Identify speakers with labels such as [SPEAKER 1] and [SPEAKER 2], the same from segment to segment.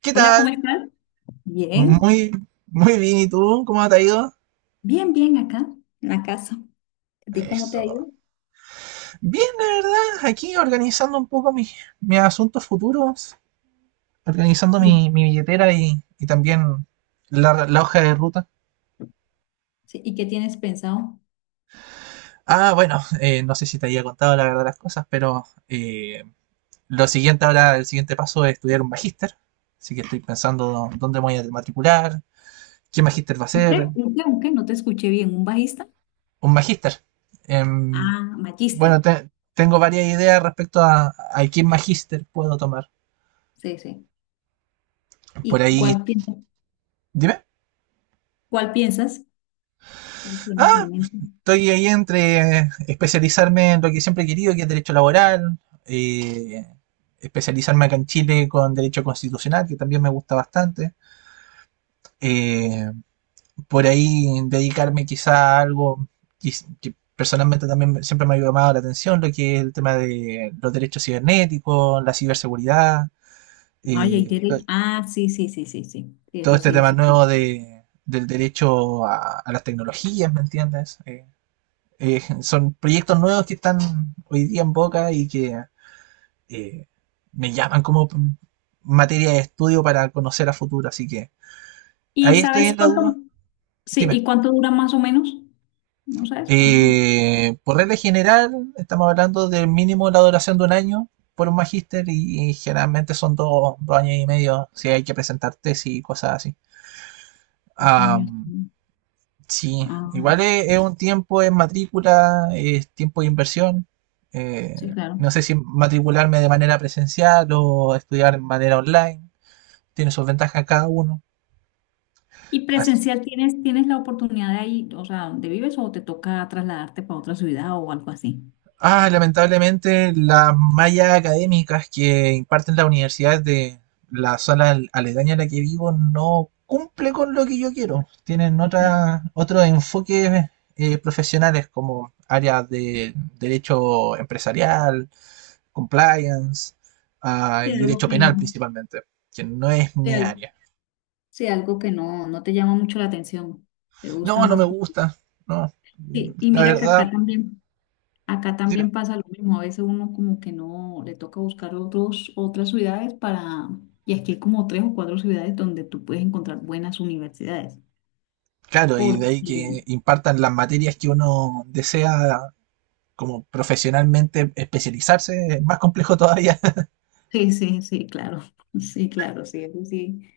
[SPEAKER 1] ¿Qué
[SPEAKER 2] Hola, ¿cómo
[SPEAKER 1] tal?
[SPEAKER 2] estás? Bien,
[SPEAKER 1] Muy, muy bien. ¿Y tú? ¿Cómo te ha ido?
[SPEAKER 2] bien, bien acá, en la casa. ¿A ti cómo te
[SPEAKER 1] Eso.
[SPEAKER 2] ha ido?
[SPEAKER 1] Bien, la verdad, aquí organizando un poco mis asuntos futuros, organizando
[SPEAKER 2] Sí.
[SPEAKER 1] mi billetera y también la hoja de ruta.
[SPEAKER 2] Sí, ¿y qué tienes pensado?
[SPEAKER 1] Ah, bueno, no sé si te había contado la verdad las cosas, pero lo siguiente ahora, el siguiente paso es estudiar un magíster. Así que estoy pensando dónde me voy a matricular, qué magíster va a
[SPEAKER 2] ¿Un qué?
[SPEAKER 1] ser,
[SPEAKER 2] ¿Un qué? ¿Un qué? No te escuché bien. ¿Un bajista?
[SPEAKER 1] un magíster. Em,
[SPEAKER 2] Ah,
[SPEAKER 1] Bueno,
[SPEAKER 2] Magister.
[SPEAKER 1] tengo varias ideas respecto a qué magíster puedo tomar.
[SPEAKER 2] Sí, sí.
[SPEAKER 1] Por
[SPEAKER 2] ¿Y
[SPEAKER 1] ahí,
[SPEAKER 2] cuál piensas?
[SPEAKER 1] dime.
[SPEAKER 2] ¿Cuál piensas? ¿Cuál tienes en
[SPEAKER 1] Ah,
[SPEAKER 2] mente?
[SPEAKER 1] estoy ahí entre especializarme en lo que siempre he querido, que es derecho laboral, eh, especializarme acá en Chile con derecho constitucional, que también me gusta bastante. Eh, por ahí dedicarme quizá a algo que, que personalmente también siempre me ha llamado la atención, lo que es el tema de los derechos cibernéticos, la ciberseguridad
[SPEAKER 2] Ay, hay
[SPEAKER 1] eh,
[SPEAKER 2] derecho. Ah, sí, sí, sí, sí, sí. Sí,
[SPEAKER 1] todo
[SPEAKER 2] eso
[SPEAKER 1] este
[SPEAKER 2] sí,
[SPEAKER 1] tema
[SPEAKER 2] sí.
[SPEAKER 1] nuevo del derecho a las tecnologías, ¿me entiendes? Son proyectos nuevos que están hoy día en boca y que eh, me llaman como materia de estudio para conocer a futuro, así que
[SPEAKER 2] ¿Y
[SPEAKER 1] ahí estoy
[SPEAKER 2] sabes
[SPEAKER 1] en la
[SPEAKER 2] cuánto?
[SPEAKER 1] duda.
[SPEAKER 2] Sí, ¿y
[SPEAKER 1] Dime.
[SPEAKER 2] cuánto dura más o menos? ¿No sabes cuánto?
[SPEAKER 1] Por regla general, estamos hablando del mínimo la duración de un año por un magíster y generalmente son dos años y medio si hay que presentar tesis y cosas así.
[SPEAKER 2] 2 años.
[SPEAKER 1] Am, Sí,
[SPEAKER 2] Ah,
[SPEAKER 1] igual es un tiempo en matrícula, es tiempo de inversión. eh,
[SPEAKER 2] sí, claro.
[SPEAKER 1] no sé si matricularme de manera presencial o estudiar de manera online. Tiene sus ventajas cada uno.
[SPEAKER 2] ¿Y
[SPEAKER 1] Así.
[SPEAKER 2] presencial tienes la oportunidad de ahí, o sea, donde vives o te toca trasladarte para otra ciudad o algo así?
[SPEAKER 1] Ah, lamentablemente las mallas académicas que imparten las universidades de la zona aledaña a la que vivo no cumple con lo que yo quiero. Tienen
[SPEAKER 2] No,
[SPEAKER 1] otros enfoques profesionales como áreas de derecho empresarial, compliance,
[SPEAKER 2] sí,
[SPEAKER 1] y
[SPEAKER 2] algo
[SPEAKER 1] derecho
[SPEAKER 2] que
[SPEAKER 1] penal
[SPEAKER 2] no,
[SPEAKER 1] principalmente, que no es
[SPEAKER 2] sí,
[SPEAKER 1] mi
[SPEAKER 2] algo,
[SPEAKER 1] área.
[SPEAKER 2] sí, algo que no, no te llama mucho la atención, te gusta
[SPEAKER 1] No, no
[SPEAKER 2] más.
[SPEAKER 1] me gusta, no.
[SPEAKER 2] Sí, y
[SPEAKER 1] La
[SPEAKER 2] mira que
[SPEAKER 1] verdad,
[SPEAKER 2] acá también, acá
[SPEAKER 1] dime.
[SPEAKER 2] también pasa lo mismo, a veces uno como que no, le toca buscar otras ciudades para, y aquí hay como tres o cuatro ciudades donde tú puedes encontrar buenas universidades,
[SPEAKER 1] Claro, y de ahí
[SPEAKER 2] porque
[SPEAKER 1] que impartan las materias que uno desea como profesionalmente especializarse, es más complejo todavía.
[SPEAKER 2] sí, sí, sí, claro. Sí, claro, sí, eso sí.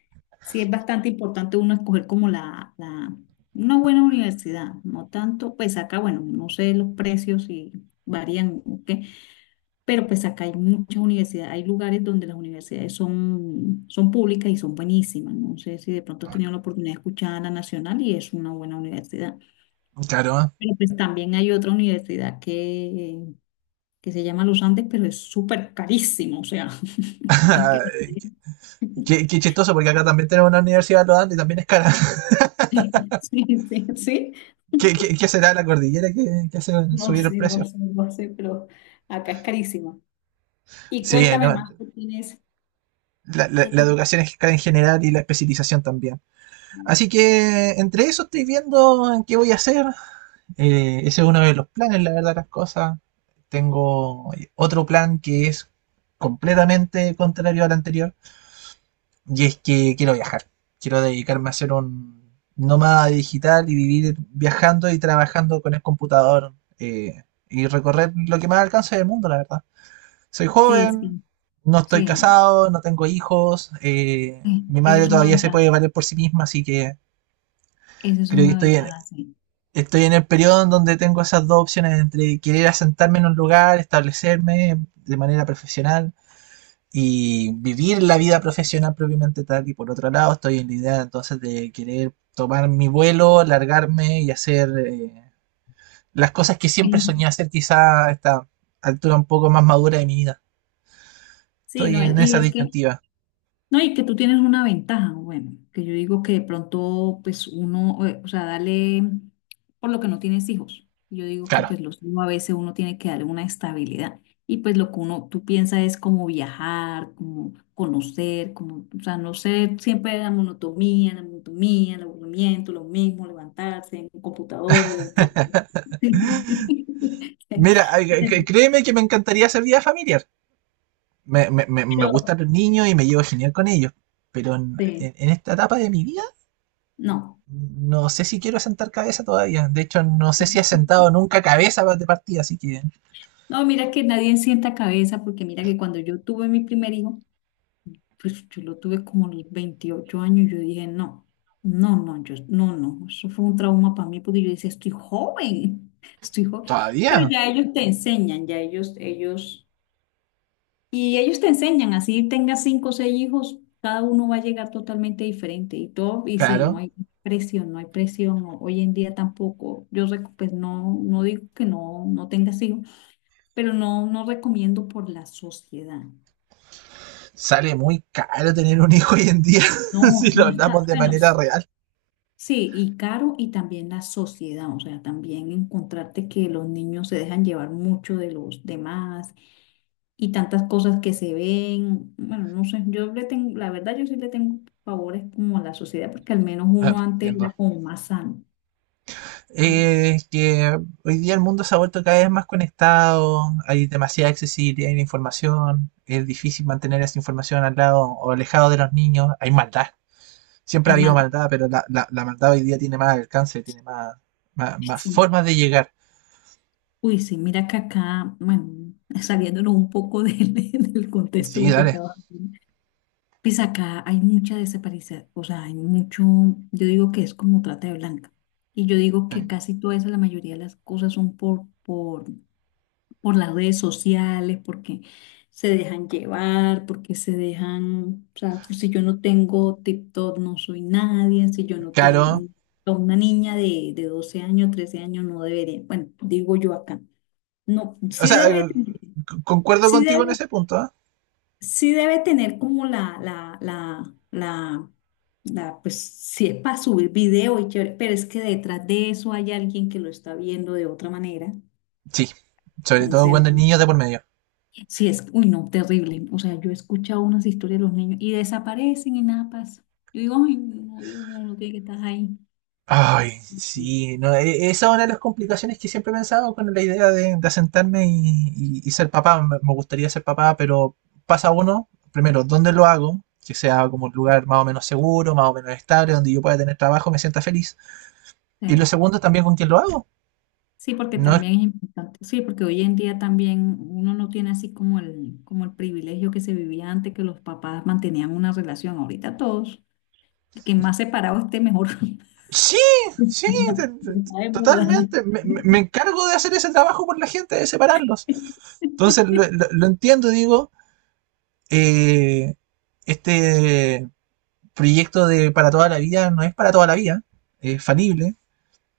[SPEAKER 2] Sí, es bastante importante uno escoger como la, una buena universidad, no tanto, pues acá, bueno, no sé los precios y varían, ¿ok? Pero pues acá hay muchas universidades, hay lugares donde las universidades son, son públicas y son buenísimas. No sé si de pronto has tenido la oportunidad de escuchar a la Nacional y es una buena universidad.
[SPEAKER 1] Claro,
[SPEAKER 2] Pero pues también hay otra universidad que se llama Los Andes, pero es súper carísimo, o sea, es que
[SPEAKER 1] chistoso, porque acá también tenemos una universidad lo dando y también es cara.
[SPEAKER 2] sí, sí, sí, sí.
[SPEAKER 1] ¿Qué será la cordillera hace
[SPEAKER 2] No
[SPEAKER 1] subir el
[SPEAKER 2] sé, no
[SPEAKER 1] precio?
[SPEAKER 2] sé, no sé, pero acá es carísimo. Y
[SPEAKER 1] Sí,
[SPEAKER 2] cuéntame
[SPEAKER 1] no,
[SPEAKER 2] más, ¿qué tienes? ¿Qué
[SPEAKER 1] la
[SPEAKER 2] tienes?
[SPEAKER 1] educación es cara en general y la especialización también. Así que entre eso estoy viendo en qué voy a hacer. Ese es uno de los planes, la verdad, las cosas. Tengo otro plan que es completamente contrario al anterior. Y es que quiero viajar. Quiero dedicarme a ser un nómada digital y vivir viajando y trabajando con el computador. Y recorrer lo que más alcance del mundo, la verdad. Soy
[SPEAKER 2] Sí, es que,
[SPEAKER 1] joven, no estoy
[SPEAKER 2] sí,
[SPEAKER 1] casado, no tengo hijos.
[SPEAKER 2] sí,
[SPEAKER 1] Mi
[SPEAKER 2] eso
[SPEAKER 1] madre
[SPEAKER 2] es una
[SPEAKER 1] todavía se puede
[SPEAKER 2] ventaja,
[SPEAKER 1] valer por sí misma, así que
[SPEAKER 2] eso es
[SPEAKER 1] creo que
[SPEAKER 2] una ventaja, sí.
[SPEAKER 1] estoy en el periodo en donde tengo esas dos opciones entre querer asentarme en un lugar, establecerme de manera profesional y vivir la vida profesional propiamente tal. Y por otro lado, estoy en la idea entonces de querer tomar mi vuelo, largarme y hacer las cosas que siempre soñé
[SPEAKER 2] En-
[SPEAKER 1] hacer quizá a esta altura un poco más madura de mi vida.
[SPEAKER 2] sí,
[SPEAKER 1] Estoy
[SPEAKER 2] no,
[SPEAKER 1] en
[SPEAKER 2] y
[SPEAKER 1] esa
[SPEAKER 2] es que
[SPEAKER 1] disyuntiva.
[SPEAKER 2] no, y que tú tienes una ventaja, bueno, que yo digo que de pronto, pues uno, o sea, dale, por lo que no tienes hijos, yo digo que
[SPEAKER 1] Claro.
[SPEAKER 2] pues los hijos a veces uno tiene que darle una estabilidad y pues lo que uno, tú piensas es como viajar, como conocer, como, o sea, no sé, siempre la monotomía, el aburrimiento, lo mismo, levantarse en un computador, levantarse.
[SPEAKER 1] Mira, créeme que me encantaría hacer vida familiar. Me
[SPEAKER 2] Pero,
[SPEAKER 1] gustan los niños y me llevo genial con ellos. Pero
[SPEAKER 2] sí,
[SPEAKER 1] en esta etapa de mi vida
[SPEAKER 2] no.
[SPEAKER 1] no sé si quiero sentar cabeza todavía. De hecho, no sé si he sentado nunca cabeza de partida, así que
[SPEAKER 2] No, mira que nadie sienta cabeza, porque mira que cuando yo tuve mi primer hijo, pues yo lo tuve como a los 28 años. Yo dije, no, no, no, yo, no, no. Eso fue un trauma para mí, porque yo decía, estoy joven, estoy joven, pero
[SPEAKER 1] todavía,
[SPEAKER 2] ya ellos te enseñan, ya ellos, y ellos te enseñan, así tengas cinco o seis hijos, cada uno va a llegar totalmente diferente, y todo, y sí,
[SPEAKER 1] claro.
[SPEAKER 2] no hay presión, no hay presión. Hoy en día tampoco, yo, pues no, no digo que no, no tengas hijos, pero no, no recomiendo por la sociedad.
[SPEAKER 1] Sale muy caro tener un hijo hoy en día, si
[SPEAKER 2] No,
[SPEAKER 1] lo
[SPEAKER 2] no está,
[SPEAKER 1] hablamos de
[SPEAKER 2] bueno,
[SPEAKER 1] manera real.
[SPEAKER 2] sí, y caro y también la sociedad, o sea, también encontrarte que los niños se dejan llevar mucho de los demás y tantas cosas que se ven, bueno, no sé, yo le tengo, la verdad yo sí le tengo favores como a la sociedad, porque al menos
[SPEAKER 1] No,
[SPEAKER 2] uno antes era
[SPEAKER 1] entiendo.
[SPEAKER 2] como más sano. Mm.
[SPEAKER 1] Que hoy día el mundo se ha vuelto cada vez más conectado, hay demasiada accesibilidad en la información, es difícil mantener esa información al lado o alejado de los niños, hay maldad. Siempre ha
[SPEAKER 2] Hay
[SPEAKER 1] habido
[SPEAKER 2] maldad.
[SPEAKER 1] maldad, pero la maldad hoy día tiene más alcance, tiene más
[SPEAKER 2] Sí.
[SPEAKER 1] formas de llegar.
[SPEAKER 2] Uy, sí, mira que acá, bueno, saliéndonos un poco del, del contexto de
[SPEAKER 1] Sí,
[SPEAKER 2] lo que
[SPEAKER 1] dale.
[SPEAKER 2] estaba haciendo. Pues acá hay mucha desaparición, o sea, hay mucho, yo digo que es como trata de blanca. Y yo digo que casi toda esa, la mayoría de las cosas son por las redes sociales, porque se dejan llevar, porque se dejan, o sea, pues si yo no tengo TikTok no soy nadie, si yo no
[SPEAKER 1] Claro.
[SPEAKER 2] tengo a una niña de 12 años, 13 años no debería, bueno, digo yo acá. No,
[SPEAKER 1] O
[SPEAKER 2] sí
[SPEAKER 1] sea,
[SPEAKER 2] debe,
[SPEAKER 1] concuerdo
[SPEAKER 2] sí,
[SPEAKER 1] contigo en ese punto. ¿Ah?
[SPEAKER 2] sí debe tener como la, pues sí es para subir video y chévere, pero es que detrás de eso hay alguien que lo está viendo de otra manera.
[SPEAKER 1] Sí. Sobre todo
[SPEAKER 2] Entonces,
[SPEAKER 1] cuando el niño de por medio.
[SPEAKER 2] sí es, uy, no, terrible. O sea, yo he escuchado unas historias de los niños y desaparecen y nada pasa. Yo digo, ay, no, Dios mío, uno tiene que estar ahí.
[SPEAKER 1] Ay, sí. No, esa es una de las complicaciones que siempre he pensado con la idea de asentarme y ser papá. Me gustaría ser papá, pero pasa uno, primero, ¿dónde lo hago? Que sea como un lugar más o menos seguro, más o menos estable, donde yo pueda tener trabajo, me sienta feliz. Y lo
[SPEAKER 2] Sí,
[SPEAKER 1] segundo, también con quién lo hago.
[SPEAKER 2] sí, porque
[SPEAKER 1] No.
[SPEAKER 2] también es importante. Sí, porque hoy en día también uno no tiene así como el privilegio que se vivía antes, que los papás mantenían una relación. Ahorita todos, que más separado esté mejor.
[SPEAKER 1] Sí, sí,
[SPEAKER 2] Está de moda.
[SPEAKER 1] totalmente. Me encargo de hacer ese trabajo por la gente, de separarlos. Entonces lo entiendo, digo, eh, este proyecto de para toda la vida no es para toda la vida, es falible.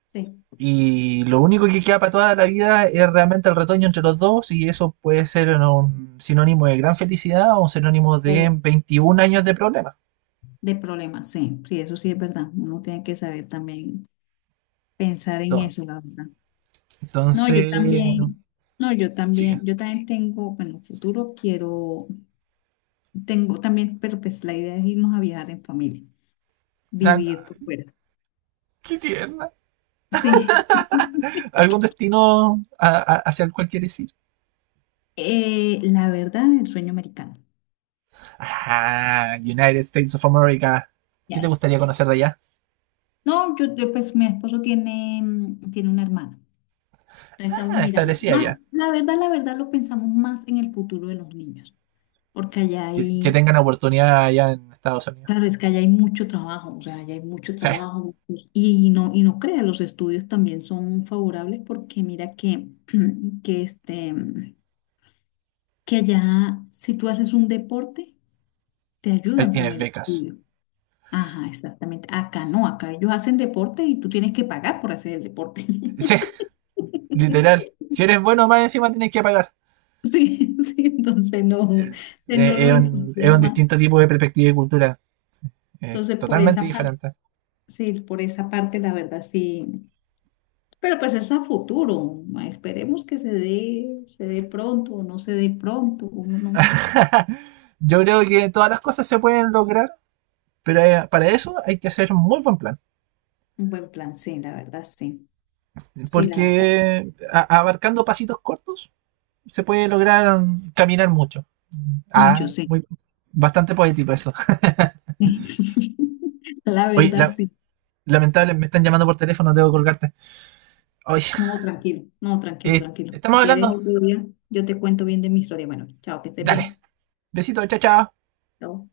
[SPEAKER 2] Sí,
[SPEAKER 1] Y lo único que queda para toda la vida es realmente el retoño entre los dos y eso puede ser un sinónimo de gran felicidad o un sinónimo de
[SPEAKER 2] o
[SPEAKER 1] 21 años de problemas.
[SPEAKER 2] de problemas, sí, sí, eso sí es verdad. Uno tiene que saber también pensar en eso, la verdad. No,
[SPEAKER 1] Entonces,
[SPEAKER 2] yo también, no,
[SPEAKER 1] sí.
[SPEAKER 2] yo también tengo, bueno, futuro quiero, tengo también, pero pues la idea es irnos a viajar en familia,
[SPEAKER 1] Na-
[SPEAKER 2] vivir
[SPEAKER 1] na-
[SPEAKER 2] por fuera.
[SPEAKER 1] Qué tierno.
[SPEAKER 2] Sí.
[SPEAKER 1] Algún destino hacia el cual quieres ir.
[SPEAKER 2] La verdad, el sueño americano.
[SPEAKER 1] Ah, United States of America. ¿Qué te
[SPEAKER 2] Yes.
[SPEAKER 1] gustaría conocer de allá?
[SPEAKER 2] No, yo, pues mi esposo tiene, mm, tiene una hermana. Estamos
[SPEAKER 1] Ah,
[SPEAKER 2] mirando
[SPEAKER 1] establecida
[SPEAKER 2] más,
[SPEAKER 1] allá.
[SPEAKER 2] la verdad lo pensamos más en el futuro de los niños, porque allá
[SPEAKER 1] Que
[SPEAKER 2] hay,
[SPEAKER 1] tengan oportunidad allá en Estados Unidos.
[SPEAKER 2] claro, es que allá hay mucho trabajo, o sea, allá hay mucho
[SPEAKER 1] Sí,
[SPEAKER 2] trabajo y no crea, los estudios también son favorables porque mira que, que este, que allá si tú haces un deporte, te
[SPEAKER 1] ahí
[SPEAKER 2] ayudan con
[SPEAKER 1] tienes
[SPEAKER 2] el
[SPEAKER 1] becas.
[SPEAKER 2] estudio. Ajá, exactamente. Acá no,
[SPEAKER 1] Sí,
[SPEAKER 2] acá ellos hacen deporte y tú tienes que pagar por hacer el deporte.
[SPEAKER 1] sí, literal. Si eres bueno, más encima tienes que pagar.
[SPEAKER 2] Sí, sí, entonces no,
[SPEAKER 1] Eh,
[SPEAKER 2] no
[SPEAKER 1] Es
[SPEAKER 2] los
[SPEAKER 1] es un
[SPEAKER 2] entusiasma.
[SPEAKER 1] distinto tipo de perspectiva y cultura. Es
[SPEAKER 2] Entonces, por
[SPEAKER 1] totalmente
[SPEAKER 2] esa parte,
[SPEAKER 1] diferente.
[SPEAKER 2] sí, por esa parte, la verdad, sí. Pero pues es a futuro. Esperemos que se dé pronto o no se dé pronto. Uno no-
[SPEAKER 1] Yo creo que todas las cosas se pueden lograr, pero para eso hay que hacer un muy buen plan.
[SPEAKER 2] un buen plan, sí, la verdad, sí. Sí, la verdad, sí.
[SPEAKER 1] Porque abarcando pasitos cortos se puede lograr caminar mucho.
[SPEAKER 2] Mucho,
[SPEAKER 1] Ah,
[SPEAKER 2] sí.
[SPEAKER 1] muy, bastante poético eso.
[SPEAKER 2] La
[SPEAKER 1] Oye,
[SPEAKER 2] verdad, sí.
[SPEAKER 1] lamentable, me están llamando por teléfono, debo colgarte. Oye,
[SPEAKER 2] No, tranquilo, no, tranquilo,
[SPEAKER 1] eh,
[SPEAKER 2] tranquilo. Si
[SPEAKER 1] estamos
[SPEAKER 2] ¿quieres
[SPEAKER 1] hablando.
[SPEAKER 2] otro día? Yo te cuento bien de mi historia. Bueno, chao, que estés
[SPEAKER 1] Dale,
[SPEAKER 2] bien.
[SPEAKER 1] besito, chao, chao.
[SPEAKER 2] Chao.